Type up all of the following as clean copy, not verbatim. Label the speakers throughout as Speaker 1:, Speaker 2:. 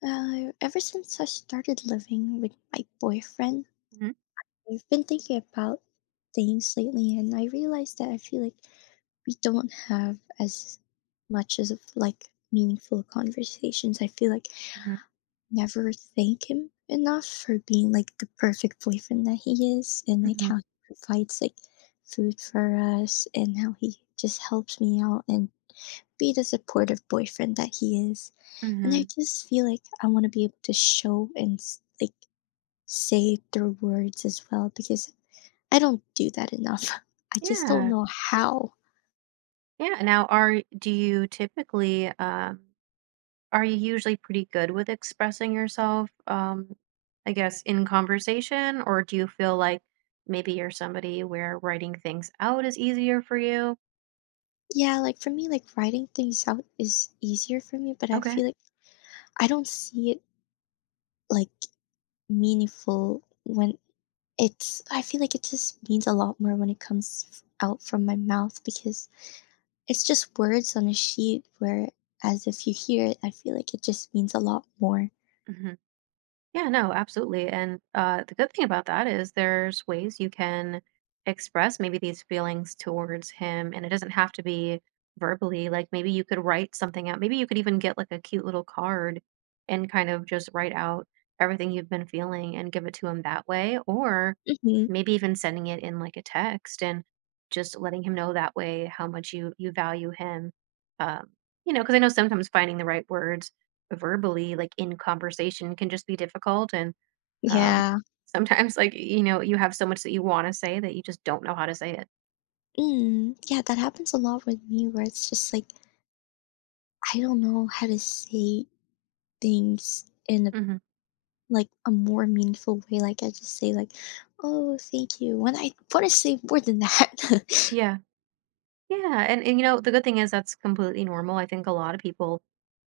Speaker 1: Ever since I started living with my boyfriend,
Speaker 2: Mhm,
Speaker 1: I've been thinking about things lately, and I realized that I feel like we don't have as much as of like meaningful conversations. I feel like I
Speaker 2: mhm,
Speaker 1: never thank him enough for being like the perfect boyfriend that he is, and like how
Speaker 2: mhm,
Speaker 1: he provides like food for us, and how he just helps me out and be the supportive boyfriend that he is. And I
Speaker 2: mhm.
Speaker 1: just feel like I want to be able to show and like say it through words as well because I don't do that enough. I just don't
Speaker 2: Yeah,
Speaker 1: know how.
Speaker 2: yeah. Now, are do you typically, are you usually pretty good with expressing yourself, I guess, in conversation, or do you feel like maybe you're somebody where writing things out is easier for you?
Speaker 1: Yeah, like for me, like writing things out is easier for me, but I
Speaker 2: Okay.
Speaker 1: feel like I don't see it like meaningful when I feel like it just means a lot more when it comes out from my mouth because it's just words on a sheet where as if you hear it, I feel like it just means a lot more.
Speaker 2: Mhm. Yeah, no, absolutely. And The good thing about that is there's ways you can express maybe these feelings towards him, and it doesn't have to be verbally. Like maybe you could write something out. Maybe you could even get like a cute little card and kind of just write out everything you've been feeling and give it to him that way. Or
Speaker 1: Hmm.
Speaker 2: maybe even sending it in like a text and just letting him know that way how much you value him. Um, you know, because I know sometimes finding the right words verbally, like in conversation, can just be difficult. And uh,
Speaker 1: Yeah.
Speaker 2: sometimes, like, you know, you have so much that you want to say that you just don't know how to say it.
Speaker 1: Yeah, that happens a lot with me where it's just like I don't know how to say things in a
Speaker 2: Hmm.
Speaker 1: like a more meaningful way. Like I just say like, "Oh, thank you," when I want to say more than that.
Speaker 2: Yeah. Yeah. And you know, the good thing is that's completely normal. I think a lot of people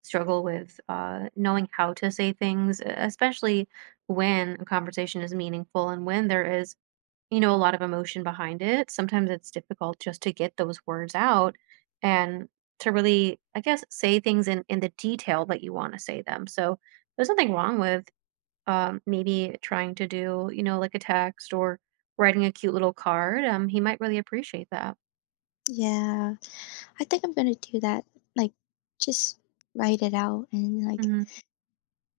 Speaker 2: struggle with knowing how to say things, especially when a conversation is meaningful and when there is, you know, a lot of emotion behind it. Sometimes it's difficult just to get those words out and to really, I guess, say things in the detail that you want to say them. So there's nothing wrong with maybe trying to do, you know, like a text or writing a cute little card. He might really appreciate that.
Speaker 1: Yeah, I think I'm gonna do that. Like, just write it out and like
Speaker 2: Hmm.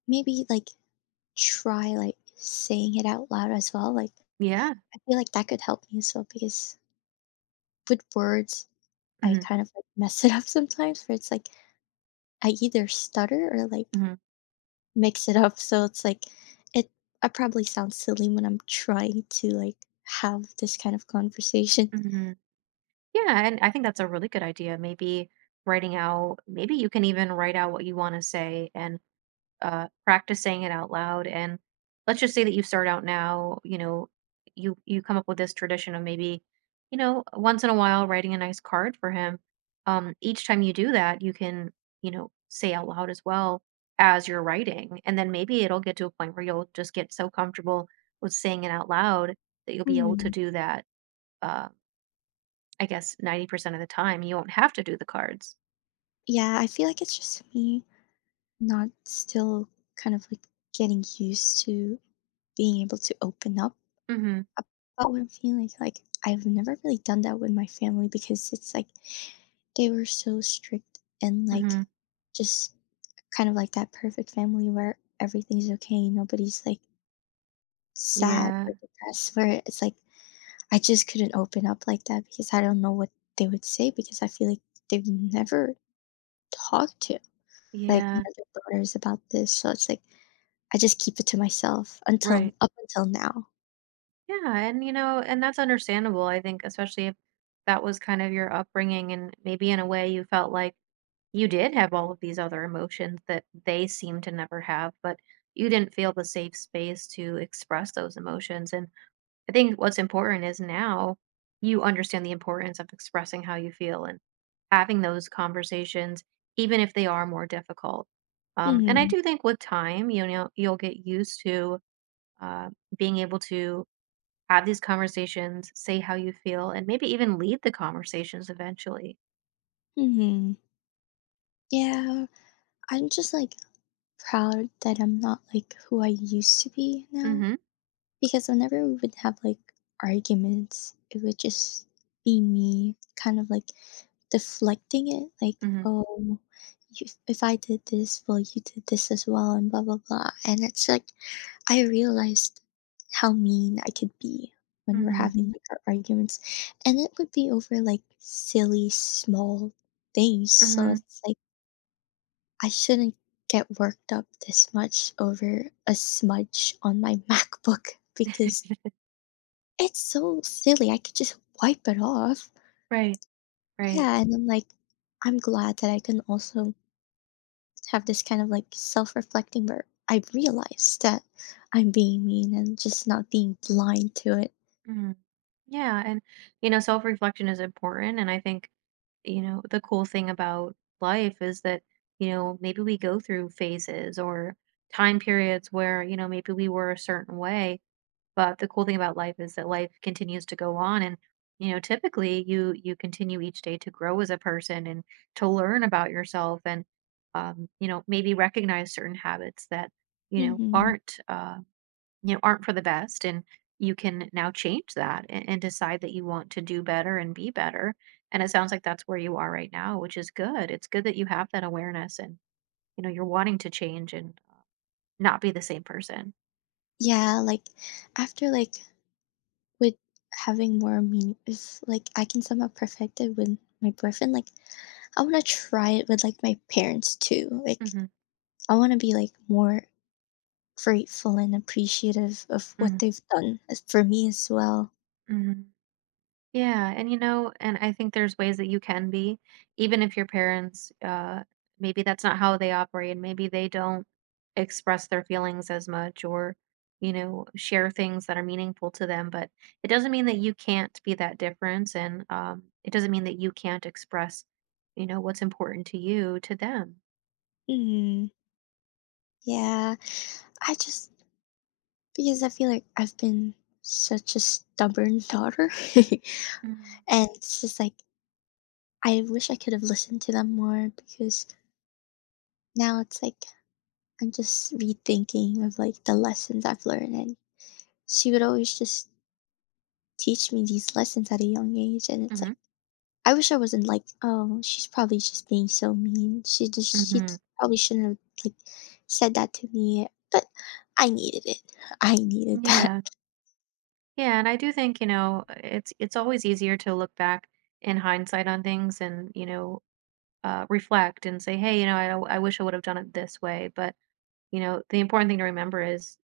Speaker 1: maybe like try like saying it out loud as well. Like
Speaker 2: Yeah.
Speaker 1: I feel like that could help me as well because with words I
Speaker 2: Hmm.
Speaker 1: kind of like mess it up sometimes where it's like I either stutter or like
Speaker 2: Hmm.
Speaker 1: mix it up. So it's like it I probably sound silly when I'm trying to like have this kind of conversation.
Speaker 2: Hmm. Yeah, and I think that's a really good idea. Maybe writing out, maybe you can even write out what you want to say and practice saying it out loud. And let's just say that you start out now, you know, you come up with this tradition of maybe, you know, once in a while writing a nice card for him. Each time you do that, you can, you know, say out loud as well as you're writing. And then maybe it'll get to a point where you'll just get so comfortable with saying it out loud that you'll be able to
Speaker 1: Hmm.
Speaker 2: do that. Uh, I guess 90% of the time, you won't have to do the cards.
Speaker 1: Yeah, I feel like it's just me not still kind of like getting used to being able to open up
Speaker 2: Mm-hmm.
Speaker 1: about what I'm feeling. Like I've never really done that with my family because it's like they were so strict and like
Speaker 2: Mm-hmm.
Speaker 1: just kind of like that perfect family where everything's okay, nobody's like sad
Speaker 2: Yeah.
Speaker 1: or depressed where it's like I just couldn't open up like that because I don't know what they would say because I feel like they've never talked to like one
Speaker 2: Yeah.
Speaker 1: of their daughters about this. So it's like I just keep it to myself until
Speaker 2: Right.
Speaker 1: up until now.
Speaker 2: Yeah, and you know, and that's understandable. I think, especially if that was kind of your upbringing, and maybe in a way you felt like you did have all of these other emotions that they seem to never have, but you didn't feel the safe space to express those emotions. And I think what's important is now you understand the importance of expressing how you feel and having those conversations, even if they are more difficult. And I
Speaker 1: Mhm.
Speaker 2: do think with time, you know, you'll get used to uh, being able to have these conversations, say how you feel, and maybe even lead the conversations eventually.
Speaker 1: Mhm. Yeah, I'm just like proud that I'm not like who I used to be now.
Speaker 2: Mhm.
Speaker 1: Because whenever we would have like arguments, it would just be me kind of like deflecting it, like,
Speaker 2: Mhm.
Speaker 1: oh, you, if I did this, well, you did this as well, and blah, blah, blah. And it's like, I realized how mean I could be when we're
Speaker 2: Mhm.
Speaker 1: having like our arguments. And it would be over like silly, small things. So
Speaker 2: Mhm.
Speaker 1: it's like, I shouldn't get worked up this much over a smudge on my MacBook because it's so silly, I could just wipe it off.
Speaker 2: Right. Right.
Speaker 1: Yeah, and I'm like, I'm glad that I can also have this kind of like self-reflecting where I realize that I'm being mean and just not being blind to it.
Speaker 2: Mhm. Yeah, and, you know, self-reflection is important, and I think, you know, the cool thing about life is that, you know, maybe we go through phases or time periods where, you know, maybe we were a certain way. But the cool thing about life is that life continues to go on and, you know, typically you continue each day to grow as a person and to learn about yourself and, you know, maybe recognize certain habits that, you know,
Speaker 1: Hmm.
Speaker 2: aren't uh, you know, aren't for the best and you can now change that and decide that you want to do better and be better. And it sounds like that's where you are right now, which is good. It's good that you have that awareness and you know, you're wanting to change and not be the same person.
Speaker 1: Yeah, like after like with having more mean if like I can somehow perfect it with my boyfriend, like I wanna try it with like my parents too. Like
Speaker 2: Hmm.
Speaker 1: I wanna be like more grateful and appreciative of what
Speaker 2: Hmm.
Speaker 1: they've done for me as well.
Speaker 2: Hmm. Yeah, and you know, and I think there's ways that you can be, even if your parents, maybe that's not how they operate, and maybe they don't express their feelings as much or, you know, share things that are meaningful to them. But it doesn't mean that you can't be that difference, and it doesn't mean that you can't express, you know, what's important to you to them.
Speaker 1: Mhm. Yeah, I just because I feel like I've been such a stubborn daughter, and it's just like I wish I could have listened to them more because now it's like I'm just rethinking of like the lessons I've learned, and she would always just teach me these lessons at a young age, and it's
Speaker 2: Mm-hmm.
Speaker 1: like I wish I wasn't like, oh, she's probably just being so mean. She
Speaker 2: Hmm.
Speaker 1: probably shouldn't have like said that to me, but I needed it. I needed that.
Speaker 2: Yeah. Yeah, and I do think, you know, it's always easier to look back in hindsight on things and, you know, reflect and say, hey, you know, I wish I would have done it this way. But, you know, the important thing to remember is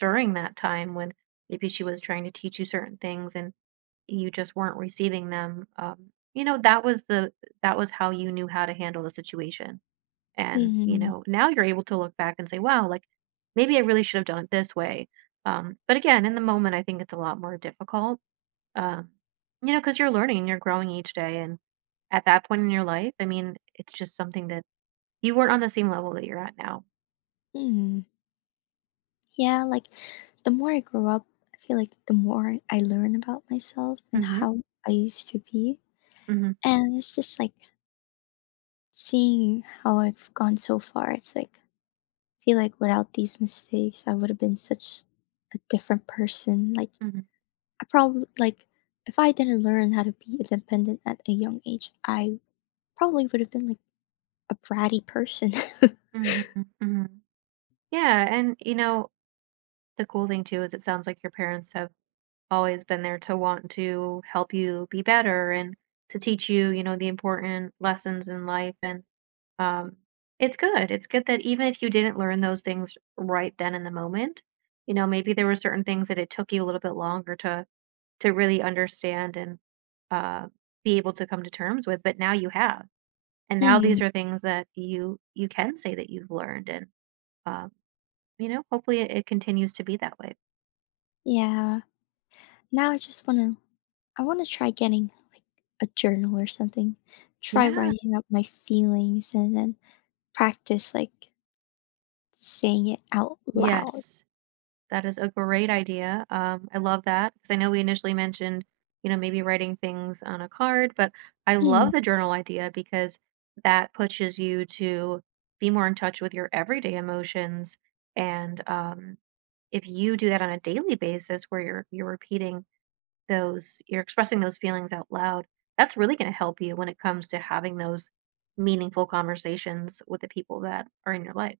Speaker 2: during that time when maybe she was trying to teach you certain things and you just weren't receiving them, you know, that was how you knew how to handle the situation. And, you
Speaker 1: Mhm.
Speaker 2: know, now you're able to look back and say, wow, like maybe I really should have done it this way. But again, in the moment, I think it's a lot more difficult, um, you know, because you're learning, you're growing each day. And at that point in your life, I mean, it's just something that you weren't on the same level that you're at now.
Speaker 1: Hmm. Yeah, like the more I grow up, I feel like the more I learn about myself and
Speaker 2: Mhm,
Speaker 1: how I used to be.
Speaker 2: mhm,
Speaker 1: And it's just like seeing how I've gone so far. It's like, I feel like without these mistakes, I would have been such a different person. Like,
Speaker 2: mhm,
Speaker 1: I probably, like, if I didn't learn how to be independent at a young age, I probably would have been like a bratty person.
Speaker 2: mhm, mhm. Yeah, and, you know, the cool thing too is it sounds like your parents have always been there to want to help you be better and to teach you, you know, the important lessons in life, and, um, it's good that even if you didn't learn those things right then in the moment, you know, maybe there were certain things that it took you a little bit longer to really understand and, uh, be able to come to terms with, but now you have. And now
Speaker 1: Hmm.
Speaker 2: these are things that you can say that you've learned and, um, you know, hopefully it continues to be that way.
Speaker 1: Yeah. Now I just wanna I wanna try getting, like, a journal or something. Try
Speaker 2: Yeah.
Speaker 1: writing up my feelings and then practice, like, saying it out loud.
Speaker 2: Yes. That is a great idea. I love that because I know we initially mentioned, you know, maybe writing things on a card, but I
Speaker 1: Mm,
Speaker 2: love the journal idea because that pushes you to be more in touch with your everyday emotions. And if you do that on a daily basis where you're repeating those you're expressing those feelings out loud, that's really going to help you when it comes to having those meaningful conversations with the people that are in your life.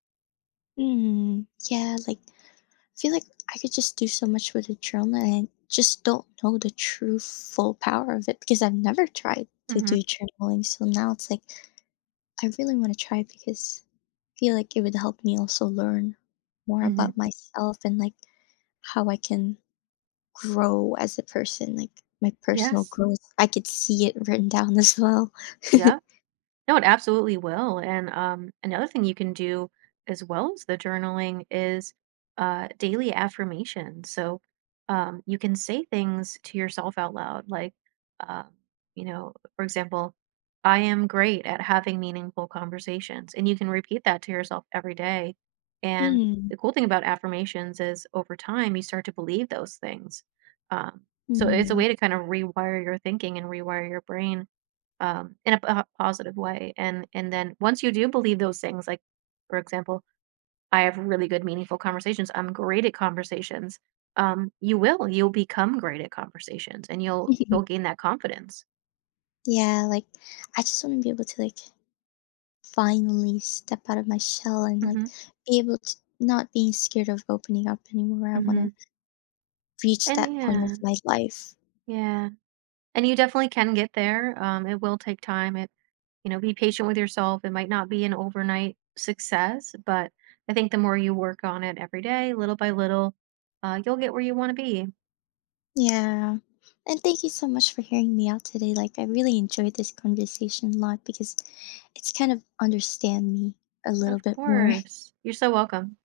Speaker 1: yeah, like, I feel like I could just do so much with a journal and I just don't know the true full power of it because I've never tried to
Speaker 2: Mhm.
Speaker 1: do journaling, so now it's like I really wanna try it because I feel like it would help me also learn more about
Speaker 2: Mhm.
Speaker 1: myself and, like, how I can grow as a person, like my personal
Speaker 2: Yes.
Speaker 1: growth. I could see it written down as well.
Speaker 2: Yeah. No, it absolutely will. And another thing you can do as well as the journaling is daily affirmations. So you can say things to yourself out loud, like, um, you know, for example, I am great at having meaningful conversations. And you can repeat that to yourself every day. And
Speaker 1: Mm,
Speaker 2: the cool thing about affirmations is over time, you start to believe those things. Um, so it's a
Speaker 1: mm.
Speaker 2: way to kind of rewire your thinking and rewire your brain, in a a positive way. And then once you do believe those things, like for example, I have really good meaningful conversations. I'm great at conversations. You will. You'll become great at conversations, and you'll gain that confidence.
Speaker 1: Yeah, like I just want to be able to like finally step out of my shell and like
Speaker 2: Hmm.
Speaker 1: be able to not being scared of opening up anymore. I want
Speaker 2: Hmm.
Speaker 1: to reach
Speaker 2: And
Speaker 1: that point of
Speaker 2: yeah,
Speaker 1: my life.
Speaker 2: yeah. And you definitely can get there. It will take time. It, you know, be patient with yourself. It might not be an overnight success, but I think the more you work on it every day little by little, you'll get where you want to be.
Speaker 1: Yeah. And thank you so much for hearing me out today. Like I really enjoyed this conversation a lot because it's kind of understand me a little
Speaker 2: Of
Speaker 1: bit more.
Speaker 2: course. You're so welcome.